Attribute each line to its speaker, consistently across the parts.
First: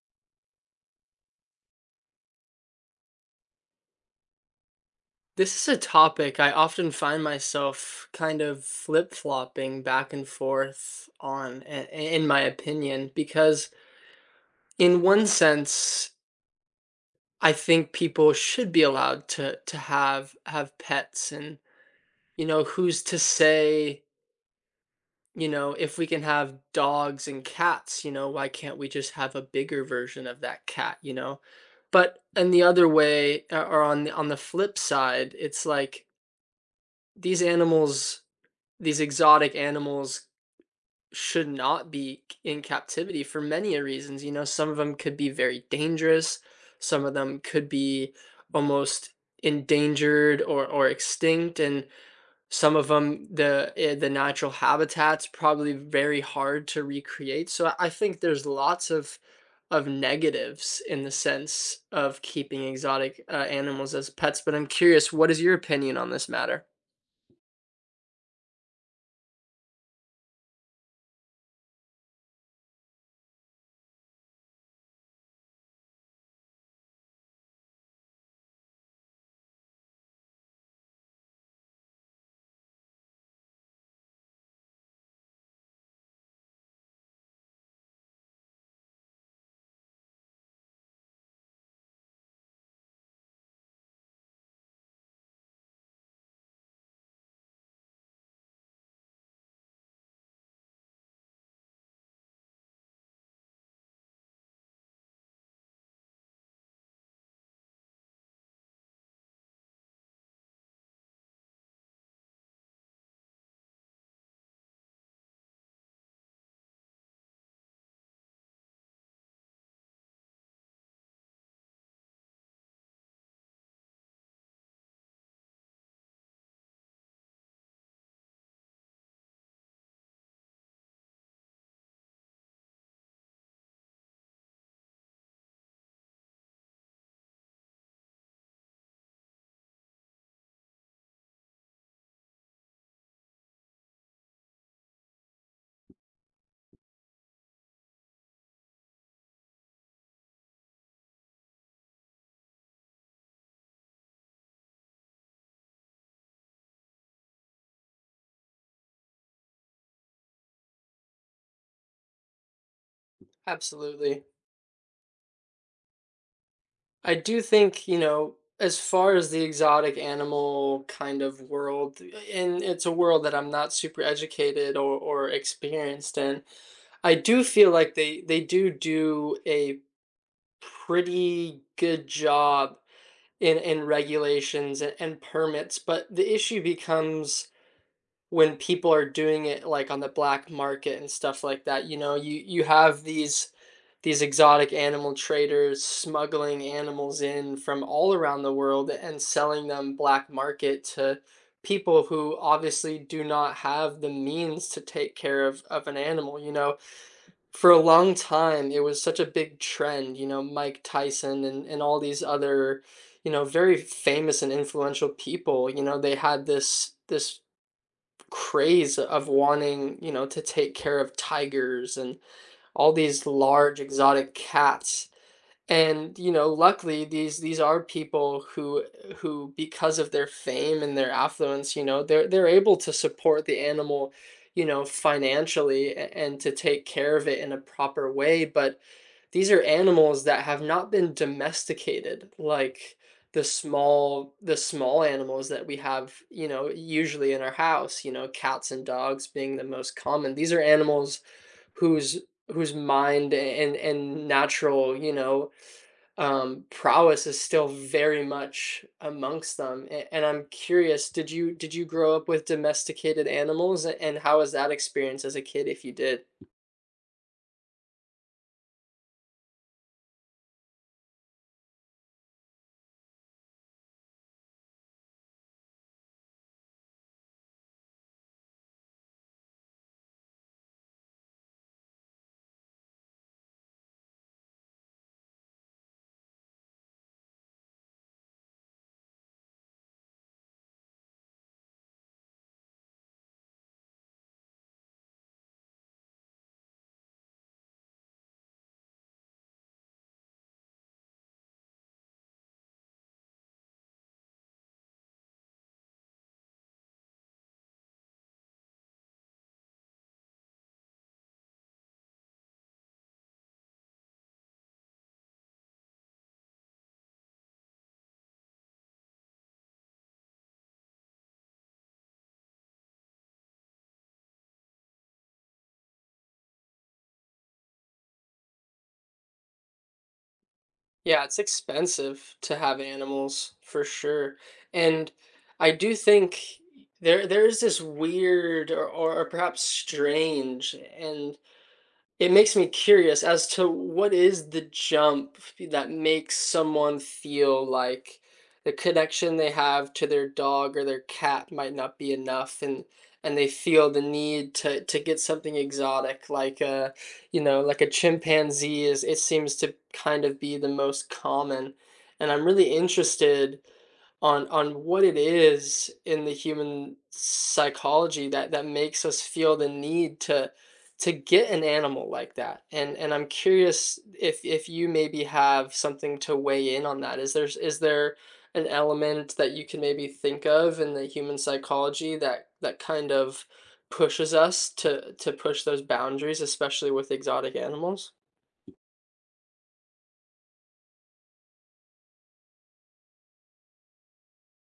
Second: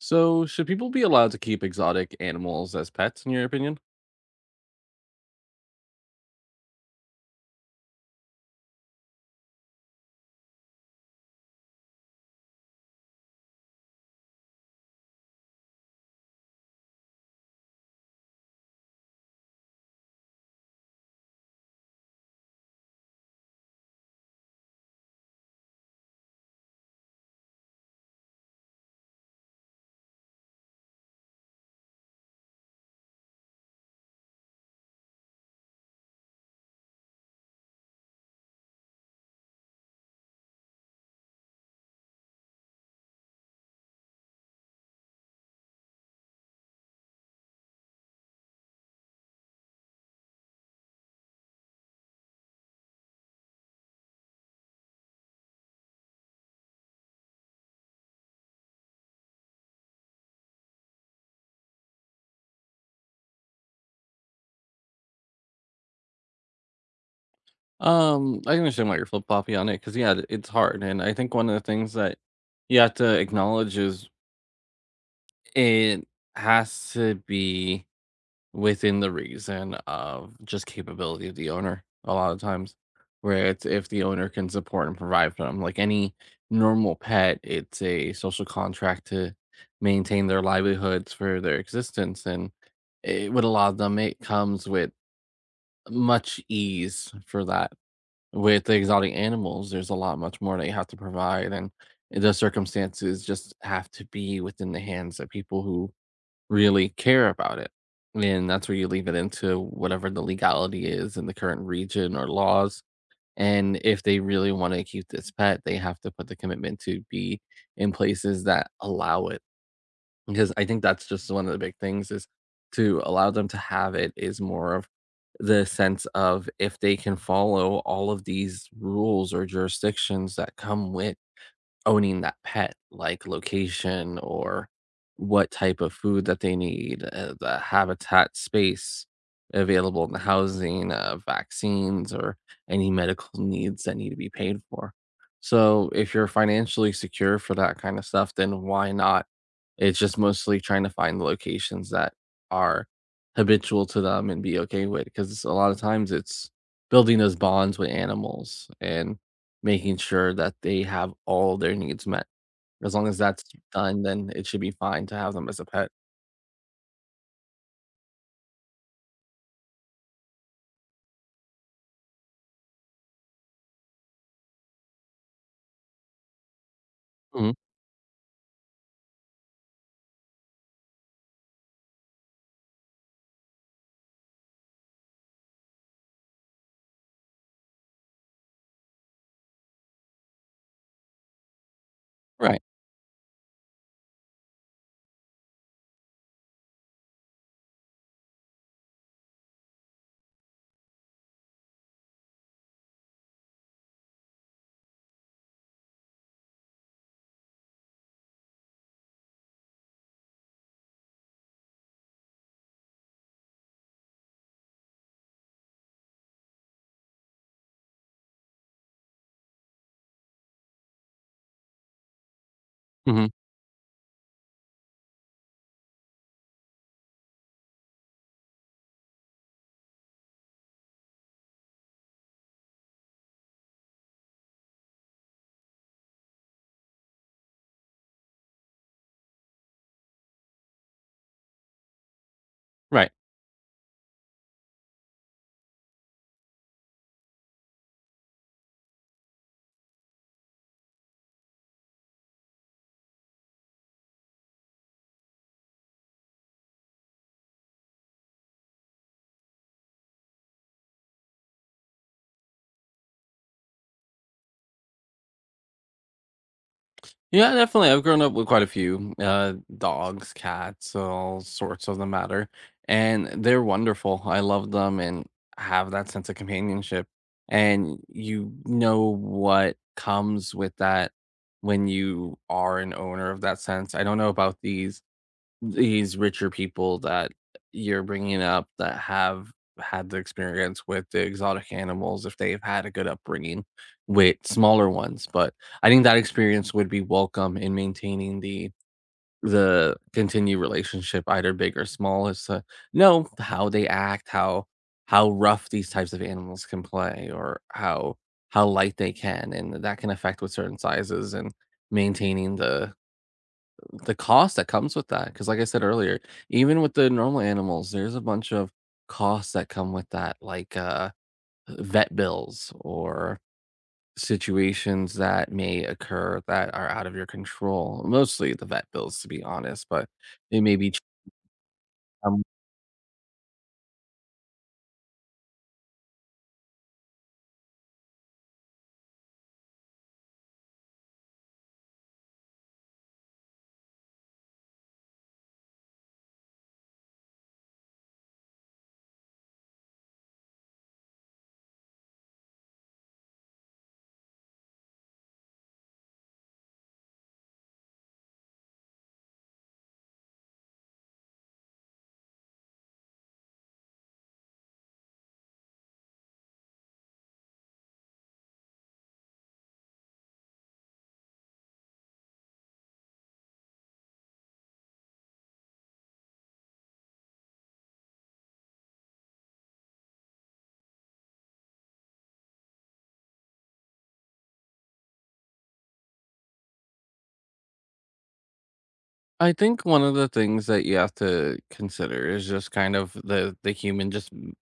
Speaker 1: So, should people be allowed to keep exotic animals as pets, in your opinion?
Speaker 2: This is a topic I often find myself kind of flip-flopping back and forth on, in my opinion, because in one sense, I think people should be allowed to have pets. And you know, who's to say, you know, if we can have dogs and cats, you know, why can't we just have a bigger version of that cat, you know? But in the other way, or on the flip side, it's like these animals these exotic animals should not be in captivity for many reasons. You know, some of them could be very dangerous, some of them could be almost endangered or extinct, and some of them, the natural habitat's probably very hard to recreate. So I think there's lots of negatives in the sense of keeping exotic, animals as pets. But I'm curious, what is your opinion on this matter?
Speaker 1: I understand why you're flip floppy on it because, yeah, it's hard. And I think one of the things that you have to acknowledge is it has to be within the reason of just capability of the owner a lot of times, where it's if the owner can support and provide for them. Like any normal pet, it's a social contract to maintain their livelihoods for their existence. And it, with a lot of them, it comes with much ease for that. With the exotic animals, there's a lot much more that you have to provide, and the circumstances just have to be within the hands of people who really care about it. And that's where you leave it into whatever the legality is in the current region or laws. And if they really want to keep this pet, they have to put the commitment to be in places that allow it. Because I think that's just one of the big things is to allow them to have it is more of the sense of if they can follow all of these rules or jurisdictions that come with owning that pet, like location or what type of food that they need, the habitat space available in the housing, vaccines, or any medical needs that need to be paid for. So, if you're financially secure for that kind of stuff, then why not? It's just mostly trying to find the locations that are habitual to them and be okay with because a lot of times it's building those bonds with animals and making sure that they have all their needs met. As long as that's done,
Speaker 2: Absolutely.
Speaker 1: then it should be fine to have them as a pet.
Speaker 2: I do think, you know, as far as the exotic animal kind of world, and it's a world that I'm not super educated or experienced in, I do
Speaker 1: Mhm,
Speaker 2: feel like they do do a pretty good job in, regulations and, permits. But the issue becomes when people are doing it, like, on the black market and stuff like that. You know, you
Speaker 1: right,
Speaker 2: you have these exotic animal traders smuggling animals in from all around the world and selling them black market to people who obviously do not have the means to take care of an animal, you know? For a long time, it was such a big trend. You know, Mike Tyson and all these other, you know, very famous and influential people, you know, they had this craze of wanting, you know, to take care of tigers and all these
Speaker 1: mhm,
Speaker 2: large exotic cats. And, you know, luckily these are people who because of their fame and their affluence, you know, they're able to support the animal, you know, financially and to take care of it in a proper way. But these are animals that have not been domesticated like
Speaker 1: right.
Speaker 2: the small animals that we have, you know, usually in our house, you know, cats and dogs being the most common. These are animals whose whose mind and natural, you know, prowess is still very much amongst them. And I'm curious, did you grow up with domesticated animals? And how was that experience as a kid if you did?
Speaker 1: Yeah, definitely, I've grown up with quite a few, dogs, cats, all sorts of the matter, and they're wonderful. I love them and have that sense of companionship, and you know what comes with that when you are an owner of that sense. I don't know about these these richer people that you're bringing up that have had the experience with the exotic animals if they've had a good upbringing with smaller ones, but I think that experience would be welcome in maintaining the continued relationship either big or small is to know how they act, how rough these types of animals can play or how light they can, and that can affect with certain sizes and maintaining the cost that comes with that, because like I said earlier, even with the normal animals, there's a bunch of costs that come with that, like, vet bills or situations that may occur that are out of your control. Mostly the vet bills, to be honest, but it may be
Speaker 2: Yeah, it's expensive to have animals for sure. And I do think there is this weird or perhaps strange and it makes me curious as to what is the jump that makes someone feel like the connection they have to their dog or their cat might not be enough and they feel the need to get something exotic like a, you know, like a chimpanzee. Is it seems to kind of be the most common, and I'm really interested on what it is in the human psychology that makes us feel the need to get an animal like that. And I'm curious if you maybe have something to weigh in on that. Is there an element that you can maybe think of in the human psychology that that kind of pushes us to push those boundaries, especially with exotic animals?
Speaker 1: I think one of the things that you have to consider is just kind of the human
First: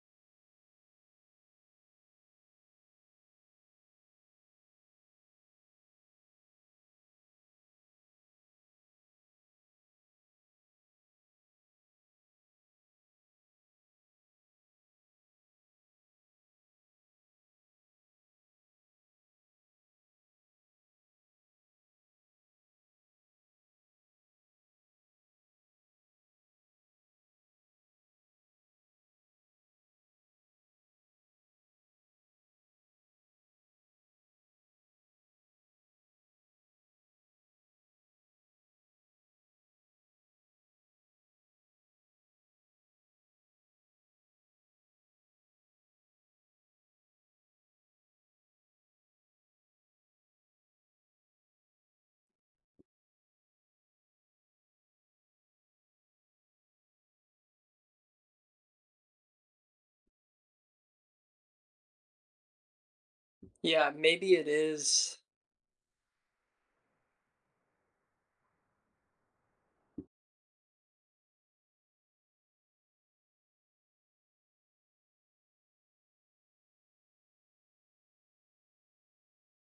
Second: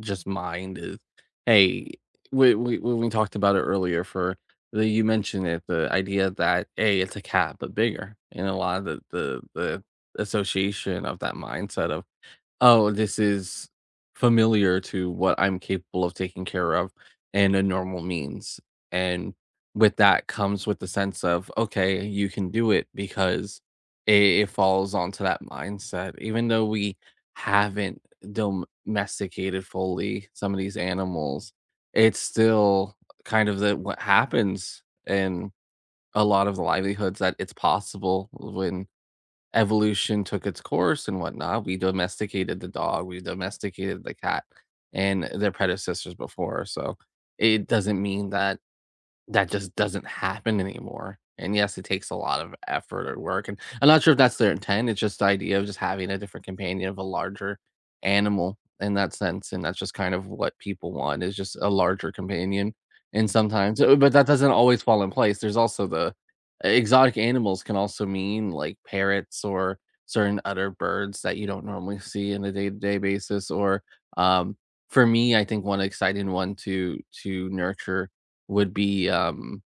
Speaker 1: just mind is hey we when we talked about it earlier for the you mentioned it the idea that a it's a cat but bigger and a lot of the the association of that mindset of oh, this is familiar to what I'm capable of taking care of in a normal means. And with that comes with the sense of, okay, you can do it because it falls onto that mindset. Even though we haven't domesticated fully some of these animals, it's still kind of the what happens in a lot of the livelihoods that it's possible when evolution took its course and whatnot. We domesticated the dog, we domesticated the cat and their predecessors before. So it doesn't mean that that just doesn't happen anymore, and yes, it takes a lot of effort or work, and I'm not sure if that's their intent, it's just the idea of just having a different companion of a larger animal in that sense, and that's just kind of what people want is just a larger companion, and sometimes
Speaker 2: Yeah,
Speaker 1: but that
Speaker 2: maybe it
Speaker 1: doesn't always fall in
Speaker 2: is.
Speaker 1: place, there's also the exotic animals can also mean, like, parrots or certain other birds that you don't normally see in a day-to-day basis, or, um, for me, I think one exciting one to nurture would be, um,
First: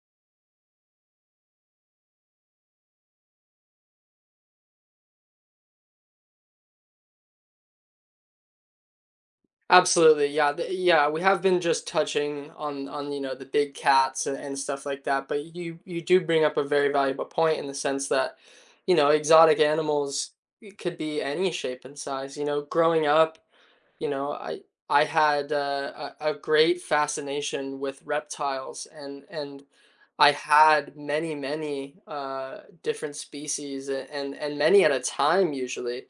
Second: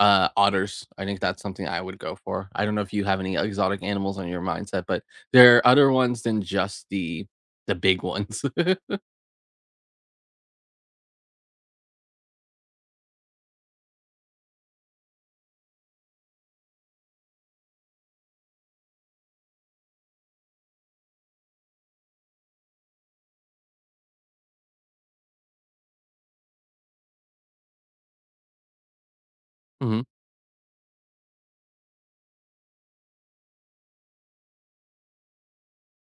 Speaker 1: uh, otters. I think that's something I would go for. I don't know if you have any exotic animals on your mindset, but there are other ones than just the big ones.
Speaker 2: Absolutely, yeah, we have been just touching on you know, the big cats and stuff like that. But you do bring up a very valuable point in the sense that, you know, exotic animals could be any shape and size. You know, growing up, you know, I had, a great fascination with reptiles, and
Speaker 1: Mhm.
Speaker 2: I had many many, different species, and many at a time usually.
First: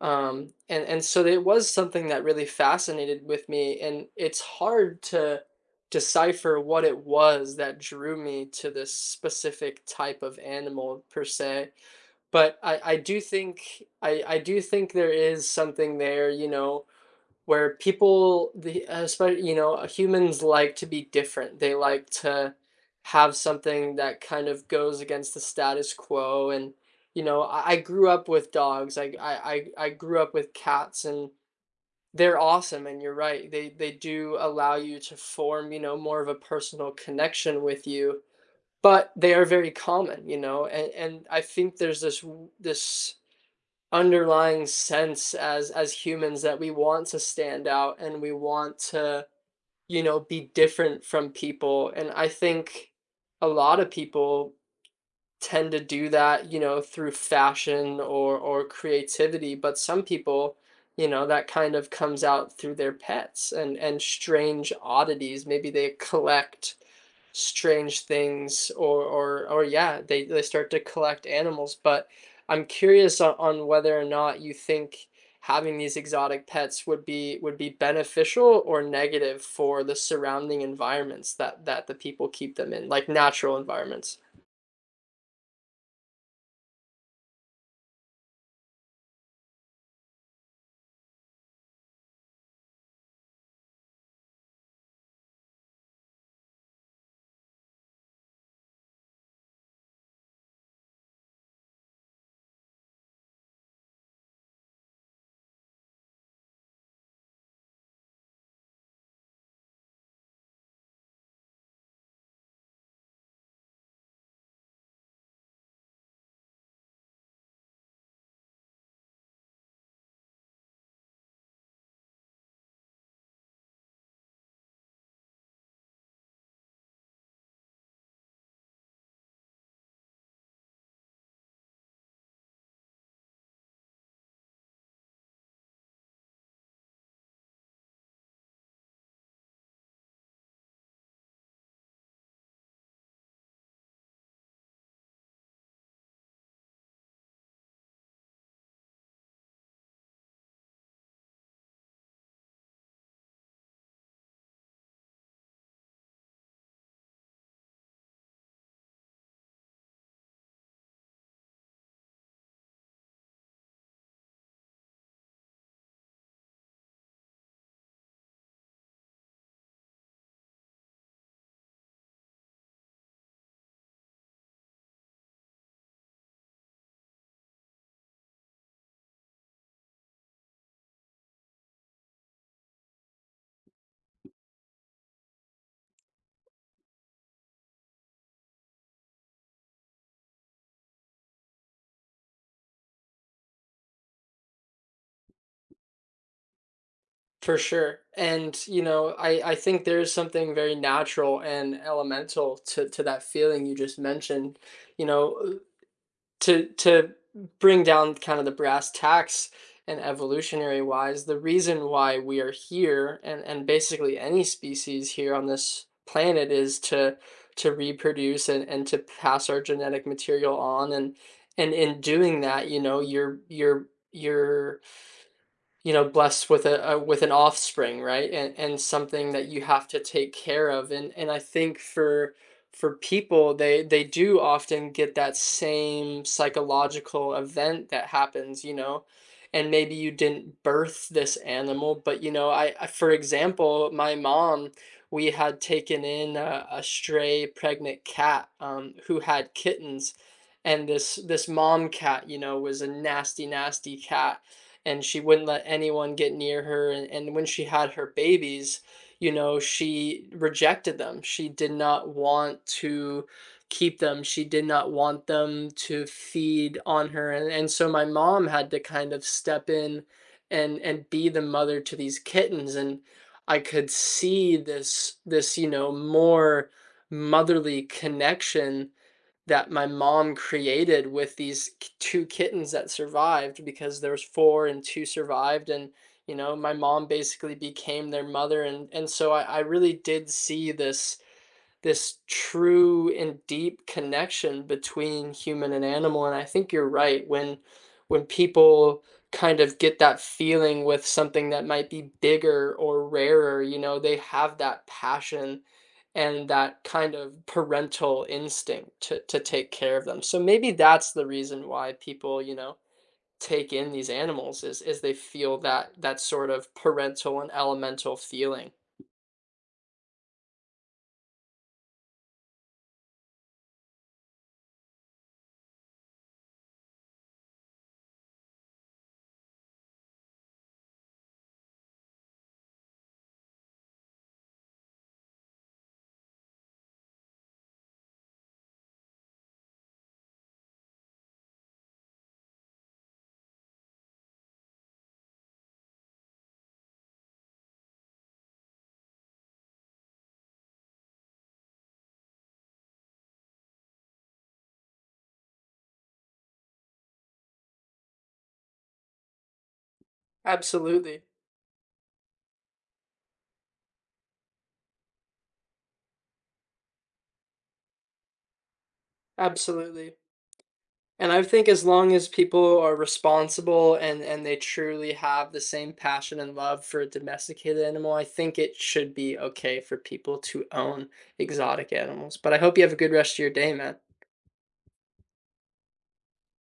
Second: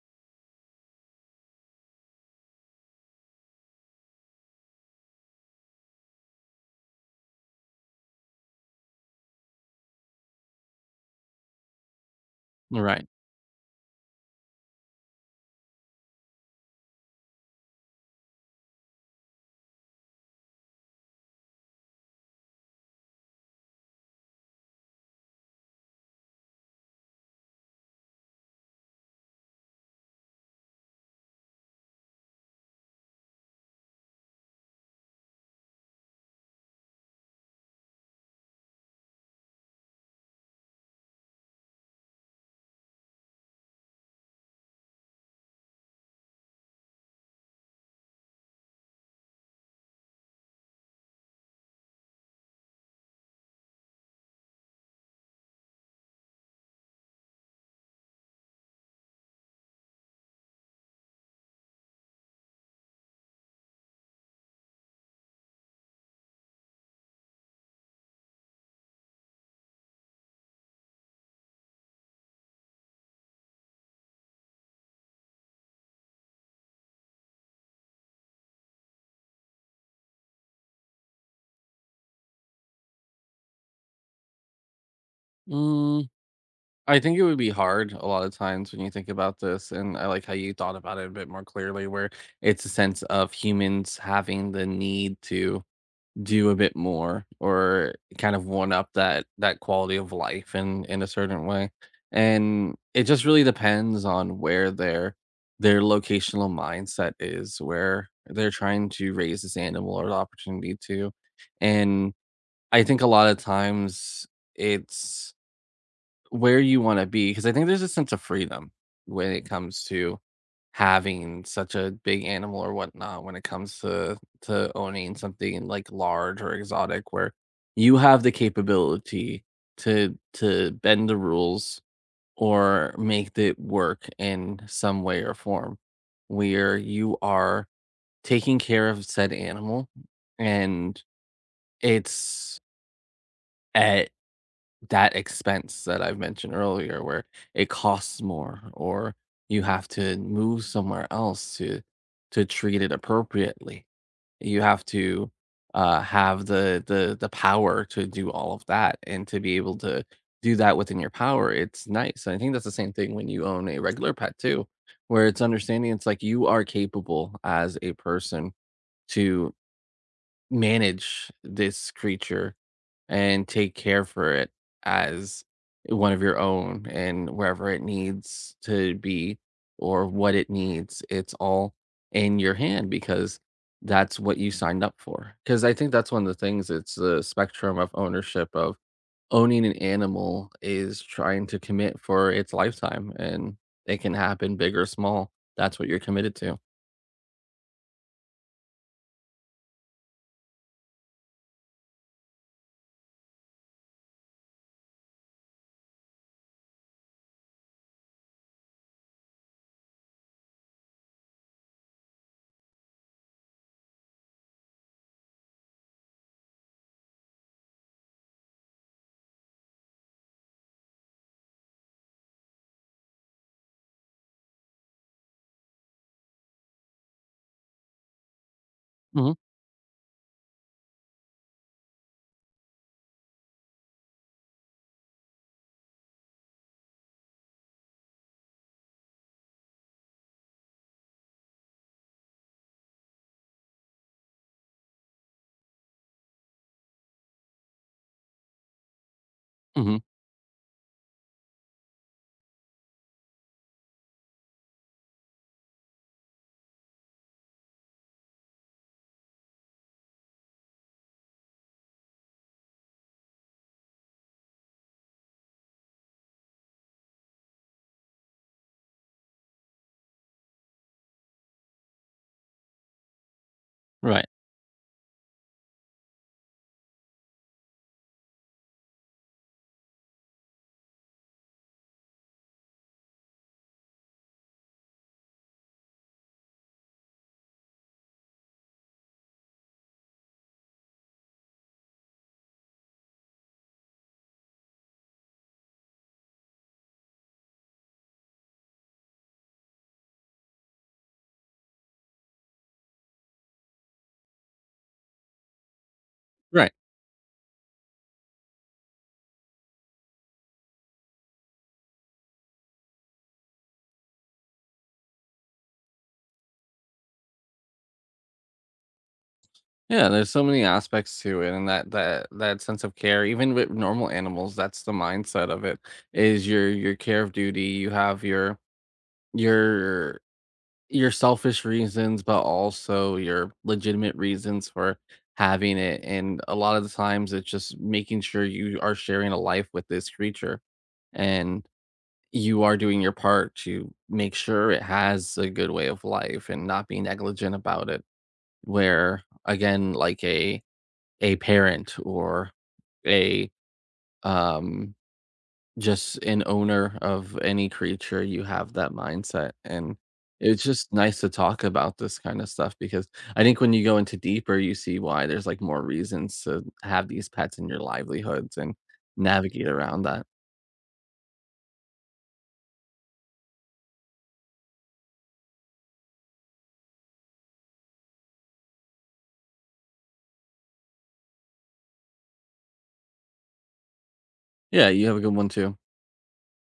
Speaker 2: Um, and so it was something that really fascinated with me. And it's hard to decipher what it was that drew me to this specific type of animal per se, but I
Speaker 1: Right.
Speaker 2: do think I do think there is something there, you know, where people, the especially, you know, humans like to be different. They like to have something that kind of goes against the status quo. And, you know, I grew up with dogs. I grew up with cats, and they're awesome, and you're right. They do allow you to form, you know, more of a personal connection with you. But they are very common, you know, and I think there's this underlying sense as humans that we want to stand out and we want to, you know, be different from people. And I think a lot of people tend to do that, you know, through fashion or creativity. But some people, you know, that kind of comes out through their pets and strange oddities. Maybe they collect strange things or yeah, they start to collect animals. But I'm curious on, whether or not you think having these exotic pets would be beneficial or negative for the surrounding environments that the people keep them in, like natural environments.
Speaker 1: Mm, I think it would be hard a lot of times when you think about this, and I like how you thought about it a bit more clearly, where it's a sense of humans having the need to do a bit more or kind of one up that that quality of life in a certain way. And it just really depends on where their locational mindset is, where they're trying to raise this animal or the opportunity to. And I think a lot of times it's where you wanna be, because I think there's a sense of freedom when it comes to having such a big animal or whatnot when it comes to owning something, like, large or exotic where you have the capability to bend the rules or make it work in some way or form, where you are taking care of said animal, and it's at that expense that I've mentioned earlier where it costs more or you have to move somewhere else to treat it appropriately. You have to have the the power to do all of that and to be able to do that within your power. It's nice. And I think that's the same thing when you own a regular pet too, where it's understanding it's like you are capable as a person to manage this creature and take care for it as one of your own and wherever it needs to be or what it needs it's all in your hand because that's what you signed up for because I think that's one of the things it's the spectrum of ownership of owning an animal is trying to commit for its lifetime and it can happen big or small. That's what you're committed to.
Speaker 2: For sure. And, you know, I think there is something very natural and elemental to, that feeling you just mentioned, you know, to, bring down kind of the brass tacks. And evolutionary wise, the reason why we are here and basically any species here on this planet is to reproduce and to pass our genetic material on. And in doing that, you know, you're you know, blessed with a, with an offspring, right? And something
Speaker 1: Hmm,
Speaker 2: that you have to take care of. And I think for people, they do often get that same psychological event that happens, you know. And maybe you didn't birth this animal, but, you know, I, for example, my mom, we had taken in a stray pregnant cat, who had
Speaker 1: hmm,
Speaker 2: kittens. And this mom cat, you know, was a nasty nasty cat, and she wouldn't let anyone get near her. And when she had her babies, you know, she rejected them. She did not want to keep them. She did not want them to feed on her. And so my mom had to kind of step in and be the mother to these kittens. And I could
Speaker 1: right,
Speaker 2: see this, you know, more motherly connection that my mom created with these two kittens that survived, because there was four and two survived. And you know, my mom basically became their mother. And so I really did see this true and deep connection between human and animal. And I think you're right, when people kind of get that feeling with something that might be bigger or rarer, you know, they have that passion and
Speaker 1: right.
Speaker 2: that kind of parental instinct to take care of them. So maybe that's the reason why people, you know, take in these animals, is they feel that that sort of parental and elemental feeling.
Speaker 1: Yeah, there's so many aspects to it, and that that sense of care, even with normal animals, that's the mindset of it. Is your care of duty. You have your your your selfish reasons, but also your legitimate reasons for having it. And a lot of the times, it's just making sure you are sharing a life with this creature, and you are doing your part to make sure it has a good way of life and not be negligent about it. Where again, like a parent or a um just an owner of any creature you have that mindset and it's just nice
Speaker 2: Absolutely,
Speaker 1: to talk about this kind of stuff because I think when you go into deeper you see why there's like more reasons to have these pets in your livelihoods and navigate around
Speaker 2: absolutely.
Speaker 1: that.
Speaker 2: And I think as long as people are responsible and they truly have the same passion and love for a domesticated animal, I think it should be okay for people to own exotic animals. But I hope you have a good rest of your day, man.
Speaker 1: Yeah, you have a good one too.